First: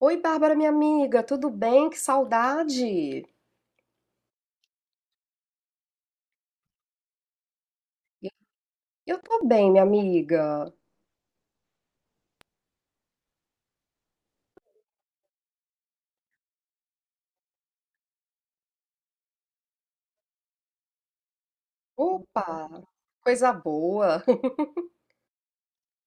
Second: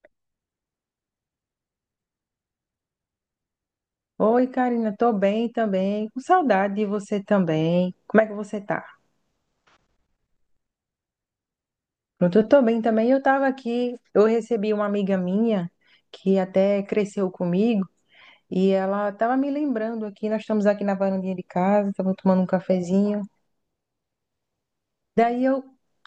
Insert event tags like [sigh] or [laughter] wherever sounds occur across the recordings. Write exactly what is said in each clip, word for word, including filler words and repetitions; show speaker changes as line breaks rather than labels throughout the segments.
Oi, Bárbara, minha amiga, tudo bem? Que saudade!
Oi, Karina, tô bem também, com saudade de você também. Como é que você tá?
Eu tô bem, minha amiga.
Pronto, eu tô bem também. Eu tava aqui, eu recebi uma amiga minha que até cresceu comigo e ela tava me lembrando aqui, nós estamos aqui na varandinha de casa, tava tomando um
Opa,
cafezinho.
coisa boa. [laughs]
Daí eu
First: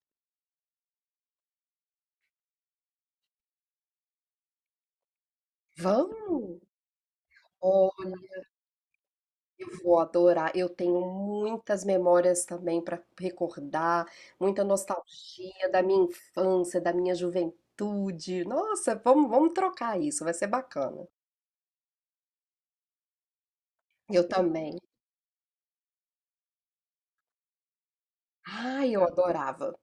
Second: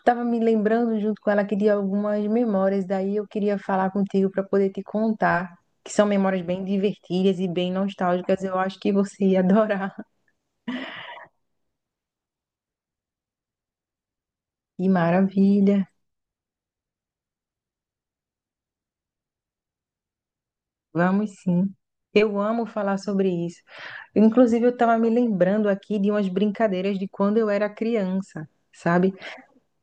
tava me lembrando junto com ela que de algumas memórias, daí eu queria falar contigo para poder te contar, que são memórias
Vamos?
bem divertidas e bem
Oh,
nostálgicas. Eu acho que você ia
eu
adorar.
vou
[laughs]
adorar. Eu tenho muitas memórias também para recordar, muita
E
nostalgia da
maravilha.
minha infância, da minha juventude. Nossa, vamos, vamos trocar isso, vai ser bacana.
Vamos sim. Eu amo falar sobre isso.
Eu
Inclusive, eu
também.
estava me lembrando aqui de umas brincadeiras de quando eu era criança,
Ai, eu
sabe?
adorava.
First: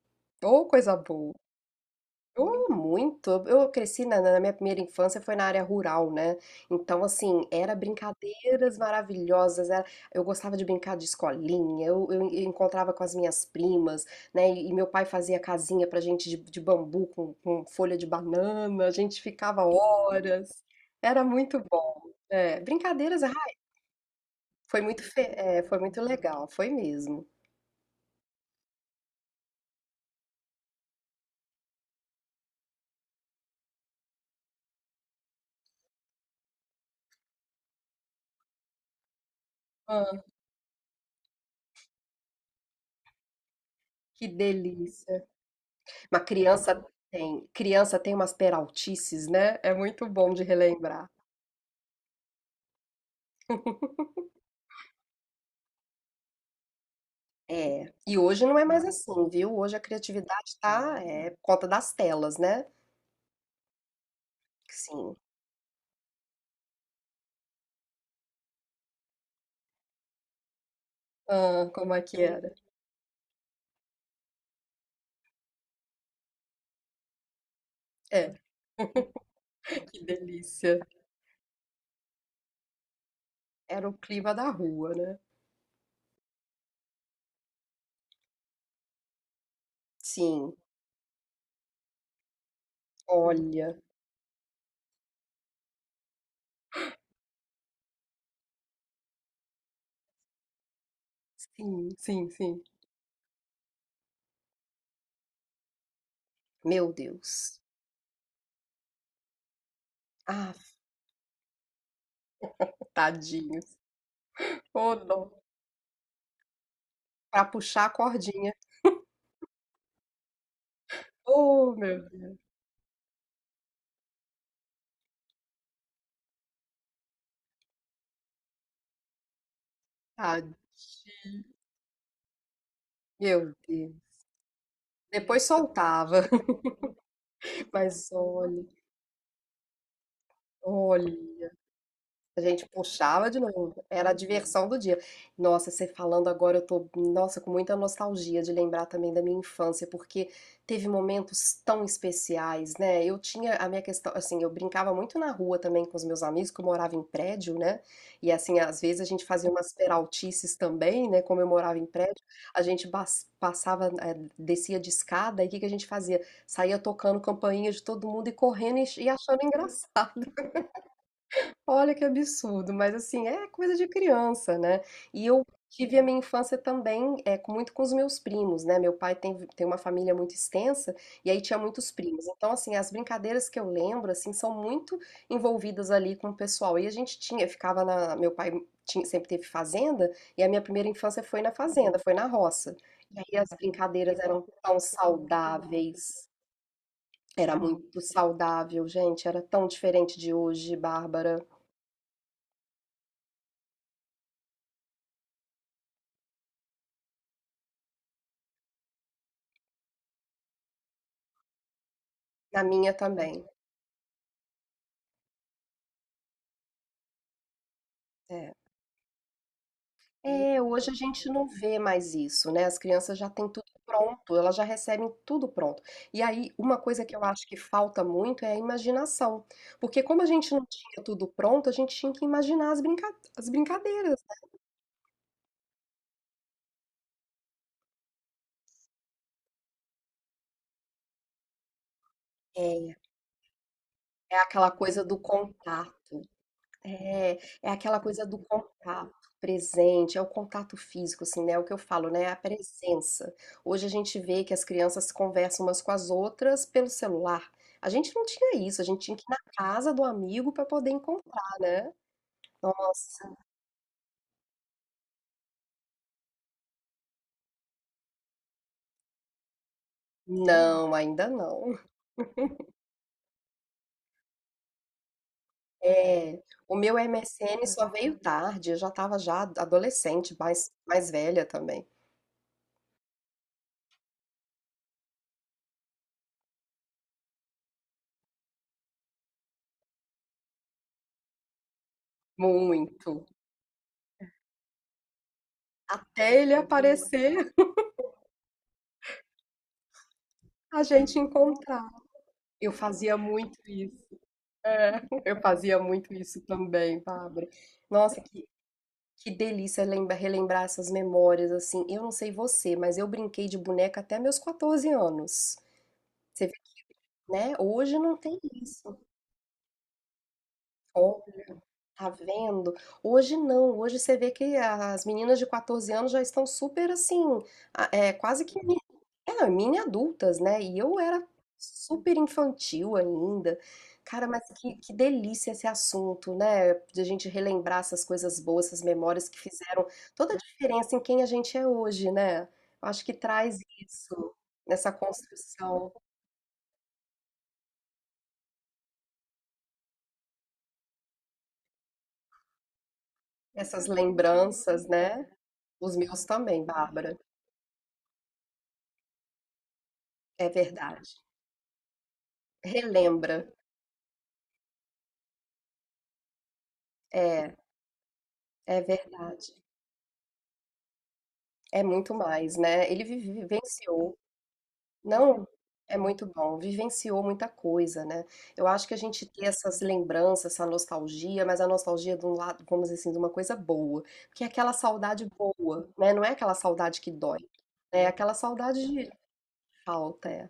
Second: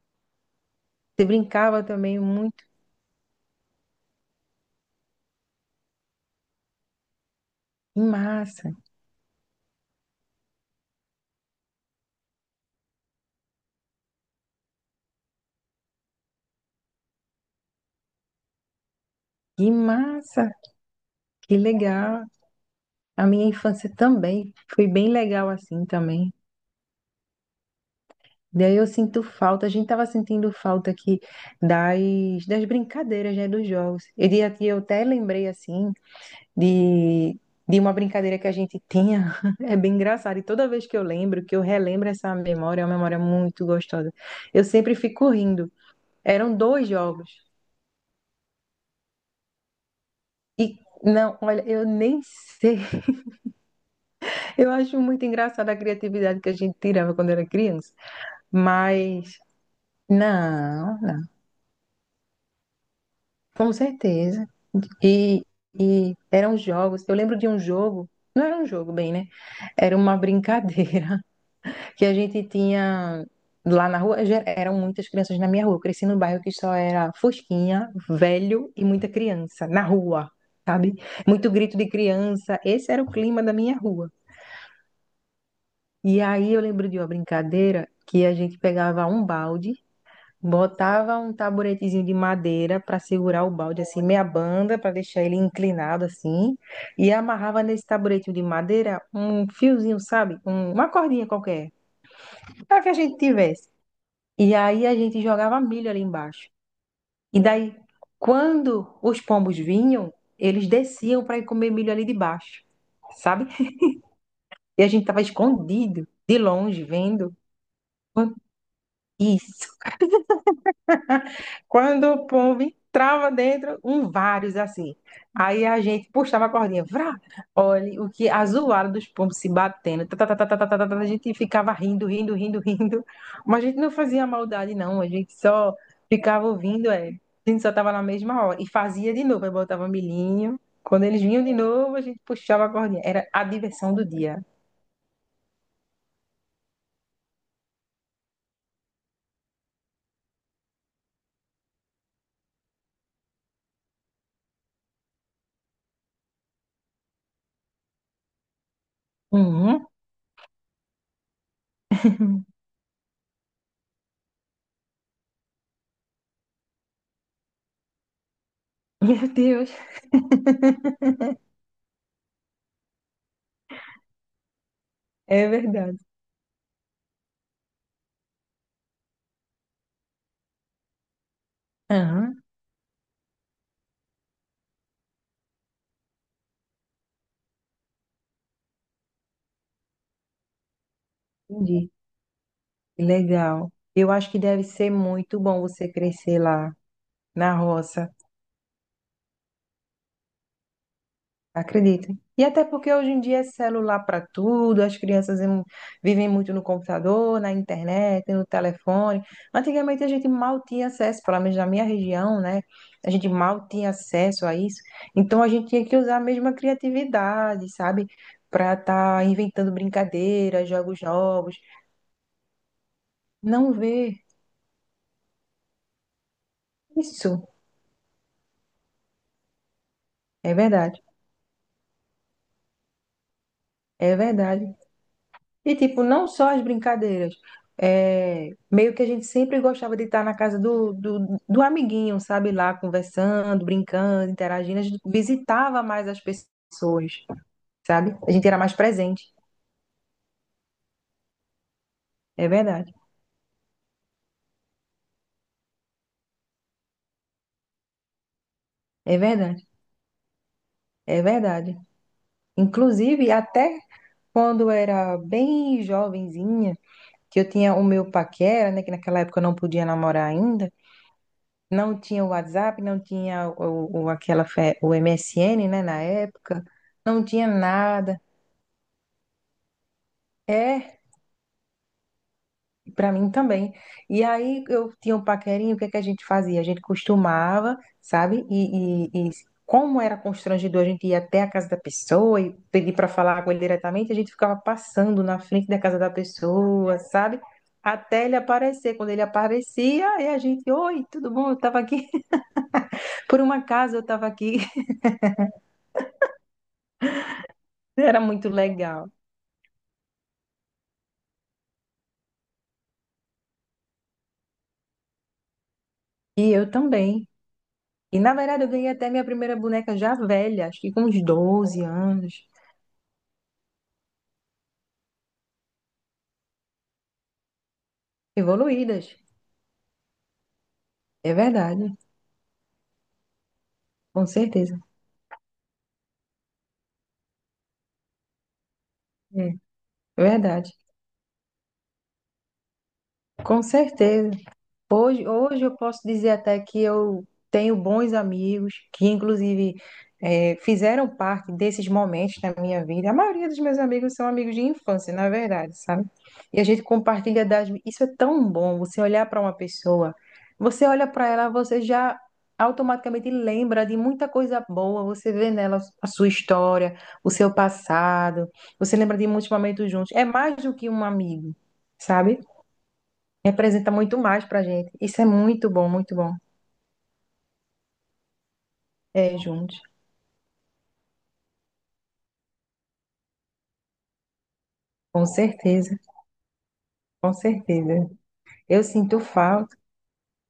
Oh, coisa
Você
boa.
brincava também muito.
Oh, muito. Eu cresci na, na minha primeira infância foi na área rural, né? Então, assim, era
Que massa,
brincadeiras maravilhosas. Era- eu gostava de brincar de escolinha. Eu, eu encontrava com as minhas primas, né? E, meu pai fazia casinha pra gente de, de bambu com, com folha de banana. A gente ficava
que massa,
horas. Era
que
muito bom.
legal.
É, brincadeiras,
A
ah,
minha infância também
foi
foi
muito,
bem
fe-
legal
é, foi
assim
muito
também.
legal, foi mesmo.
Daí eu sinto falta, a gente estava sentindo falta aqui das, das brincadeiras, né, dos jogos. E de- aqui eu até lembrei assim de, de uma brincadeira que a gente tinha. [laughs] É bem
Ah,
engraçado. E toda vez que eu lembro, que eu relembro essa memória, é uma memória muito gostosa.
que
Eu sempre
delícia.
fico rindo.
Uma
Eram
criança
dois jogos.
tem, Criança tem umas peraltices, né? É muito bom de
E
relembrar.
não, olha, eu nem sei. [laughs] Eu acho muito engraçada a criatividade que a gente tirava quando era
É.
criança.
E hoje não é mais assim,
Mas
viu? Hoje a criatividade
não,
tá,
não.
é, por conta das telas, né?
Com certeza.
Sim.
E, e eram jogos. Eu lembro de um jogo. Não era um jogo, bem, né? Era uma [laughs] brincadeira
Ah, como é
que a
que
gente
era?
tinha lá na rua, já eram muitas crianças na minha rua. Eu cresci num bairro que só era fosquinha,
É,
velho e muita criança na
[laughs] que
rua,
delícia.
sabe? Muito grito de criança. Esse era o clima da minha
Era o
rua.
clima da rua, né?
E aí eu lembro de uma brincadeira que a gente pegava um balde,
Sim.
botava um taburetezinho de madeira para segurar o
Olha.
balde assim, meia banda, para deixar ele inclinado assim, e amarrava nesse taburetinho de madeira um fiozinho, sabe? Um- uma cordinha qualquer,
Sim, sim, sim.
para que a gente tivesse. E aí a gente jogava milho ali embaixo.
Meu
E
Deus.
daí, quando os pombos vinham,
Ah,
eles desciam para ir comer milho ali de baixo, sabe?
tadinhos.
E a
Oh,
gente tava
dó.
escondido, de longe, vendo.
Pra puxar a cordinha.
Isso.
Oh, meu
Quando o
Deus.
pombo entrava dentro, um vários assim. Aí a gente puxava a cordinha, vrá, olha o que a zoada dos pombos se batendo. Tá, tá, tá, tá,
Tadinho.
tá, tá, tá, tá, a gente ficava rindo, rindo, rindo, rindo.
Meu
Mas a gente não
Deus.
fazia maldade, não. A gente
Depois
só
soltava.
ficava ouvindo, é. A gente só
[laughs]
tava na
Mas
mesma hora.
olha.
E fazia de novo, aí botava milhinho. Quando
Olha,
eles vinham de novo, a gente
a
puxava
gente
a cordinha. Era
puxava de
a
novo.
diversão do
Era a
dia.
diversão do dia. Nossa, você falando agora, eu tô, nossa, com muita nostalgia de lembrar também da minha infância, porque teve momentos tão especiais, né? Eu tinha a minha questão, assim, eu brincava muito na rua também com os meus amigos, que eu morava em prédio, né? E assim, às vezes a gente fazia umas
Uhum.
peraltices também, né? Como eu morava em prédio, a
[laughs]
gente bas- passava, eh, descia de escada, e o que que a gente fazia? Saía tocando campainha de todo mundo e correndo e e
Meu
achando
Deus,
engraçado. Olha que absurdo, mas assim, é coisa de criança, né? E eu
é
tive
verdade.
a minha infância também é, com- muito com os meus primos, né? Meu pai tem, tem uma família muito extensa e aí tinha muitos primos.
Aham,
Então, assim, as brincadeiras que eu lembro, assim, são muito envolvidas ali com o pessoal. E a gente tinha, ficava na. Meu pai tinha- sempre teve fazenda e a minha primeira infância foi na
entendi.
fazenda, foi na roça.
Que
E aí as
legal. Eu
brincadeiras
acho que
eram
deve
tão
ser muito bom você
saudáveis,
crescer lá na
era muito
roça,
saudável, gente, era tão diferente de hoje, Bárbara.
acredita? E até porque hoje em dia é celular para tudo, as crianças em- vivem muito no computador, na internet, no telefone. Antigamente a gente mal tinha acesso, pelo menos na minha região, né?
Na minha
A gente
também.
mal tinha acesso a isso. Então a gente tinha que usar a mesma criatividade, sabe?
É.
Para estar inventando
É,
brincadeiras,
hoje a
jogos
gente não
novos.
vê mais isso, né, as crianças já têm tudo
Não ver
pronto, elas já recebem tudo pronto. E aí, uma coisa que eu acho
isso.
que falta muito é a imaginação, porque como a gente
É
não
verdade.
tinha tudo pronto, a gente tinha que imaginar as brinca as
É
brincadeiras.
verdade. E, tipo, não só as brincadeiras. É, meio que a gente sempre gostava de estar na casa do, do, do amiguinho, sabe? Lá
É,
conversando, brincando,
é aquela
interagindo. A gente
coisa do
visitava
contato.
mais as pessoas,
É, é aquela
sabe?
coisa
A
do
gente era mais
contato
presente.
presente, é o contato físico, assim, né? É o que eu falo, né? é a
É verdade,
presença. Hoje a gente vê que as crianças conversam umas com as outras pelo celular. A gente não tinha isso, a gente tinha
é
que ir na
verdade,
casa do amigo para poder
é
encontrar,
verdade.
né?
Inclusive,
Nossa,
até quando eu era bem jovenzinha, que eu tinha o meu paquera, né? Que naquela época eu não podia namorar ainda.
não, ainda não.
Não tinha o WhatsApp, não tinha o, o- aquela fe- o M S N, né, na
É,
época,
o meu
não tinha
M S N só veio
nada.
tarde, eu já estava já adolescente, mais,
É,
mais velha também.
para mim também. E aí eu tinha um paquerinho, o que é que a gente fazia? A gente costumava, sabe? E, e- e como era constrangedor, a gente ia até a casa da pessoa e pedir para
Muito.
falar com ele diretamente, a gente ficava passando na frente da casa da
Até ele
pessoa, sabe?
aparecer,
Até ele aparecer. Quando ele aparecia, aí a gente,
a
oi,
gente
tudo bom? Eu tava
encontrar.
aqui.
Eu fazia
[laughs] Por um
muito
acaso eu
isso.
tava aqui.
É, eu fazia muito isso também, Bárbara.
[laughs]
Nossa,
Era
que,
muito legal.
que delícia lembra- relembrar essas memórias, assim. Eu não sei você, mas eu brinquei de boneca até meus quatorze anos.
E
Você vê,
eu também.
né? Hoje não
E na
tem
verdade eu ganhei
isso.
até minha primeira boneca já velha, acho que com uns doze
Tá
anos.
vendo? Hoje não, hoje você vê que as meninas de quatorze anos já estão super assim, a- é, quase que mini,
Evoluídas.
é, mini adultas, né? E eu era
É verdade,
super infantil ainda. Cara,
com
mas que,
certeza.
que delícia esse assunto, né? De a gente relembrar essas coisas boas, essas memórias que
É
fizeram
é
toda a
verdade.
diferença em quem a gente é hoje, né? Eu acho que traz
Com certeza.
isso, nessa
Hoje, hoje eu
construção,
posso dizer até que eu tenho bons amigos que, inclusive, eh, fizeram parte desses momentos na minha vida. A maioria dos meus
essas
amigos são amigos de
lembranças,
infância,
né?
na verdade,
Os
sabe?
meus
E
também,
a gente
Bárbara,
compartilha das. Isso é tão bom, você olhar para uma pessoa,
é
você olha
verdade.
para ela, você já automaticamente
Relembra.
lembra de muita coisa boa, você vê nela a sua história, o seu
É,
passado,
é
você lembra de muitos
verdade.
momentos juntos. É mais do que um amigo,
É muito
sabe?
mais, né? Ele vive-
Representa
vivenciou,
muito mais pra gente. Isso é
não
muito bom,
é
muito
muito
bom.
bom, vivenciou muita coisa, né? Eu acho que a gente
É,
tem
juntos.
essas lembranças, essa nostalgia, mas a nostalgia de um lado, vamos dizer assim, de uma coisa boa, porque é aquela saudade
Com
boa,
certeza,
né? Não é aquela saudade que
com
dói, né? É
certeza.
aquela
Eu
saudade de
sinto falta.
falta, é.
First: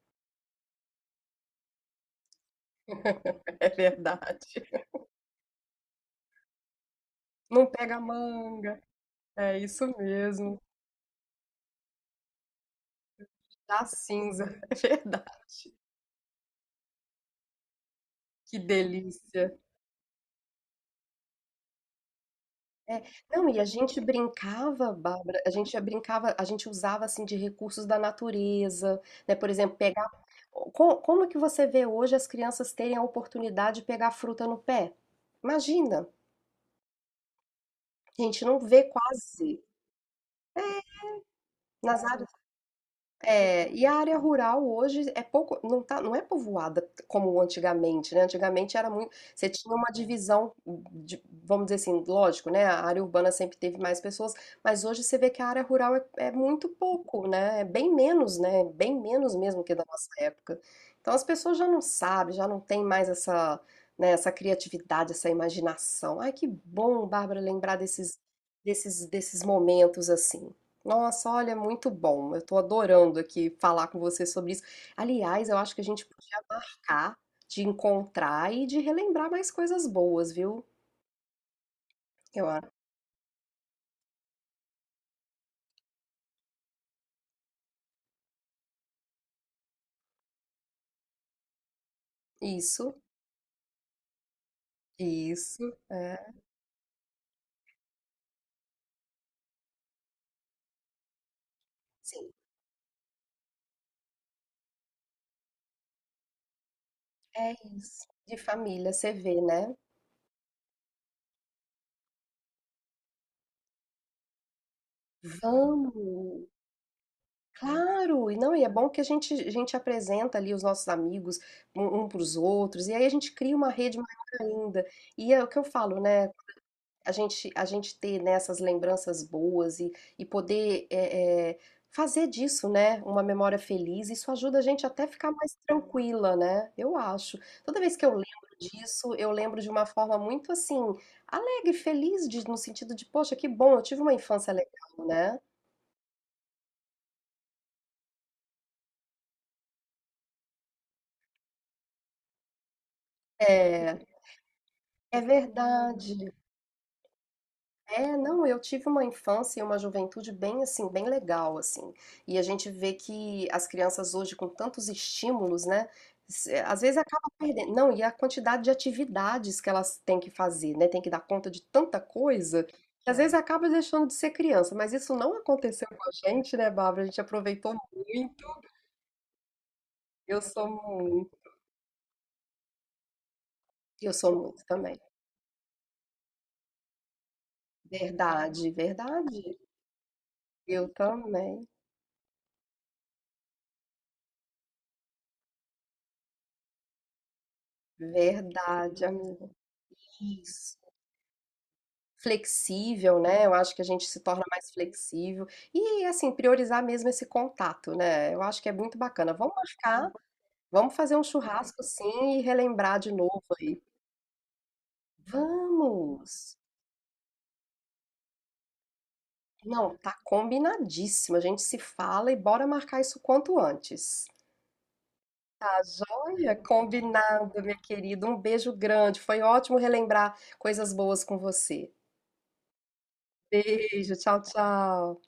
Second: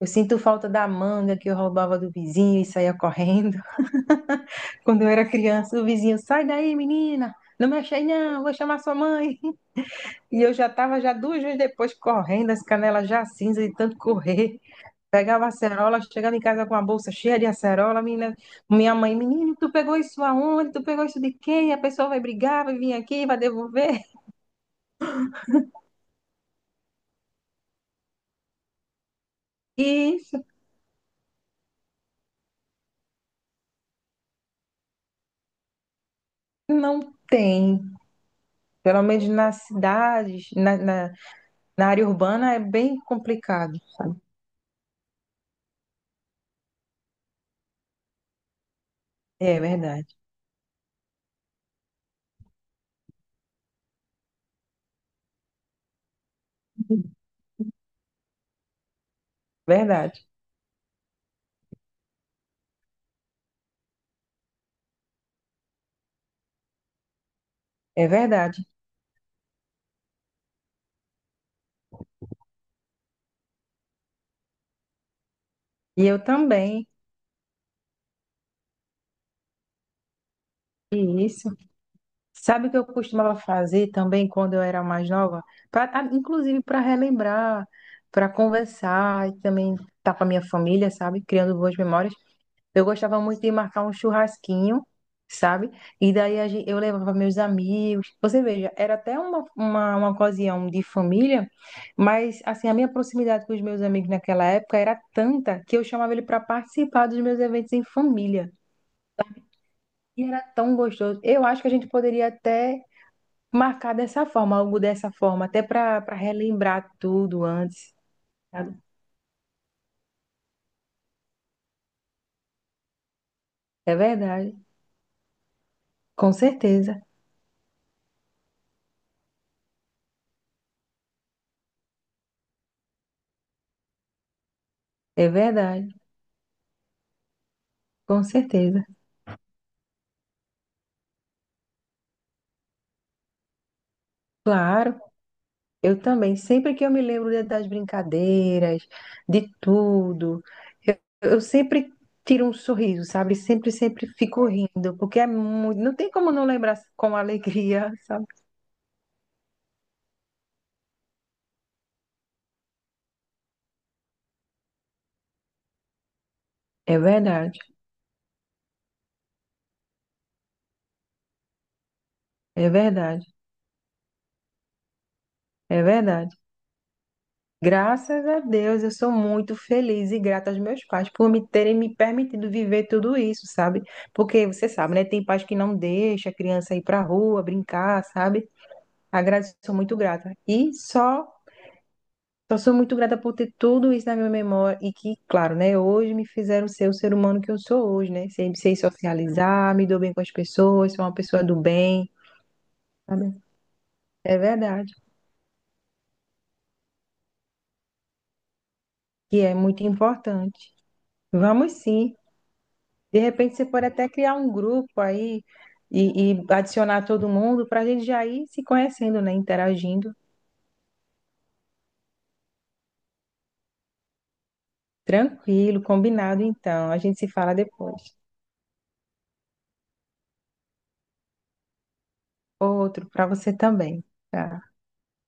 Eu sinto falta da manga que eu roubava do vizinho e saía
[laughs]
correndo.
É verdade.
[laughs] Quando eu era criança, o vizinho, sai daí, menina,
Não
não mexe
pega a
aí não, vou chamar
manga,
sua mãe.
é isso
E eu
mesmo,
já estava já duas vezes depois correndo, as canelas já cinza de
da
tanto
cinza,
correr.
[laughs] é
Pegava
verdade.
acerola, chegava em casa com a bolsa cheia de acerola, menina,
Que
minha mãe,
delícia.
menino, tu pegou isso aonde? Tu pegou isso de quem? A pessoa vai brigar, vai vir
É,
aqui, vai
não, e a gente
devolver.
brincava, Bárbara, a gente brincava, a gente usava assim de recursos da natureza, né? Por exemplo, pegar.
Isso
Como, como é que você vê hoje as crianças terem a oportunidade de pegar fruta no pé? Imagina,
não tem.
a gente não vê
Pelo menos
quase
nas cidades,
é,
na, na, na,
nas
área
áreas.
urbana é bem
É,
complicado.
e a área rural hoje é pouco, não tá, não é povoada como antigamente, né? Antigamente era muito, você
É
tinha uma
verdade,
divisão, de- vamos dizer assim, lógico, né? A área urbana sempre teve mais pessoas, mas hoje você vê que a área rural é, é muito pouco, né? É bem menos, né? Bem menos mesmo que da nossa
verdade,
época. Então as pessoas já não sabem, já não tem mais essa, né, essa criatividade, essa imaginação. Ai, que bom, Bárbara, lembrar
é
desses,
verdade.
desses, desses momentos assim. Nossa, olha, muito bom. Eu tô adorando aqui falar com você sobre isso. Aliás, eu acho que a gente
E eu
podia
também,
marcar de encontrar e de relembrar mais coisas boas, viu?
e isso.
Eu
Sabe
acho.
o que eu costumava fazer também quando eu era mais nova? Pra, ah, inclusive para relembrar, para conversar e também estar com a minha família, sabe? Criando boas memórias. Eu
Isso,
gostava muito de marcar um churrasquinho, sabe?
isso,
E
é.
daí a gen- eu levava meus amigos. Você veja, era até uma, uma, uma ocasião de família,
Sim,
mas assim, a minha proximidade com os meus amigos naquela época era tanta que eu chamava ele para participar dos meus
é
eventos em
isso. De
família.
família, você vê, né?
E era tão gostoso. Eu acho que a gente poderia até marcar dessa forma, algo dessa forma, até para para
Vamos!
relembrar tudo antes,
Claro! E não, e é
sabe?
bom que a gente, a gente apresenta ali os nossos amigos um, para os outros, e aí a gente cria uma
É
rede maior
verdade,
ainda. E é o que eu falo, né?
com certeza.
a gente, a gente ter, né, essas lembranças boas e, e poder é, é, fazer disso, né, uma memória feliz, isso ajuda a gente até
É
ficar mais
verdade,
tranquila, né? Eu acho. Toda vez que eu
com
lembro
certeza.
disso, eu lembro de uma forma muito assim, alegre, feliz, de- no sentido de, poxa, que bom, eu tive uma infância
Claro.
legal, né?
Eu também, sempre que eu me lembro de- das brincadeiras, de tudo, eu, eu sempre tiro um sorriso, sabe? Sempre,
É,
sempre fico rindo, porque
é
é muito, não tem como
verdade.
não lembrar com alegria, [laughs]
É,
sabe?
não, eu tive uma infância e uma juventude bem assim, bem legal assim. E a gente vê que as crianças hoje com tantos estímulos, né, se- às vezes
É
acaba
verdade,
perdendo. Não, e a quantidade de atividades que elas têm que fazer, né, tem que dar conta de tanta coisa,
é
que às
verdade,
vezes É. acaba deixando de ser criança, mas isso não
é
aconteceu com a
verdade.
gente, né, Bárbara? A gente aproveitou
Graças a
muito.
Deus, eu sou muito feliz e
Eu
grata aos
sou
meus pais por
muito,
me terem me permitido viver tudo isso, sabe?
eu sou
Porque
muito
você
também.
sabe, né? Tem pais que não deixam a criança ir pra rua brincar, sabe?
Verdade,
Agradeço,
verdade.
sou muito grata. E
Eu
só
também.
Então, sou muito grata por ter tudo isso na minha memória e que, claro, né, hoje me fizeram ser o ser humano que eu sou hoje, né? Sei, sei
Verdade, amiga.
socializar, me dou bem com as
Isso.
pessoas, sou uma pessoa do bem,
Flexível,
sabe?
né? Eu acho que a gente se
É
torna mais
verdade,
flexível e assim priorizar mesmo esse contato, né? Eu acho que é muito bacana.
que
Vamos
é muito
marcar,
importante.
vamos fazer um
Vamos
churrasco
sim.
sim e relembrar de
De
novo
repente, você
aí.
pode até criar um grupo aí e, e
Vamos.
adicionar todo mundo para a gente já ir se conhecendo, né?
Não,
Interagindo.
tá combinadíssimo. A gente se fala e bora marcar isso quanto antes. Tá
Tranquilo, combinado,
joia?
então. A gente se fala
Combinado, minha
depois.
querida. Um beijo grande. Foi ótimo relembrar coisas boas com você.
Outro para você também.
Beijo, tchau,
Tá?
tchau.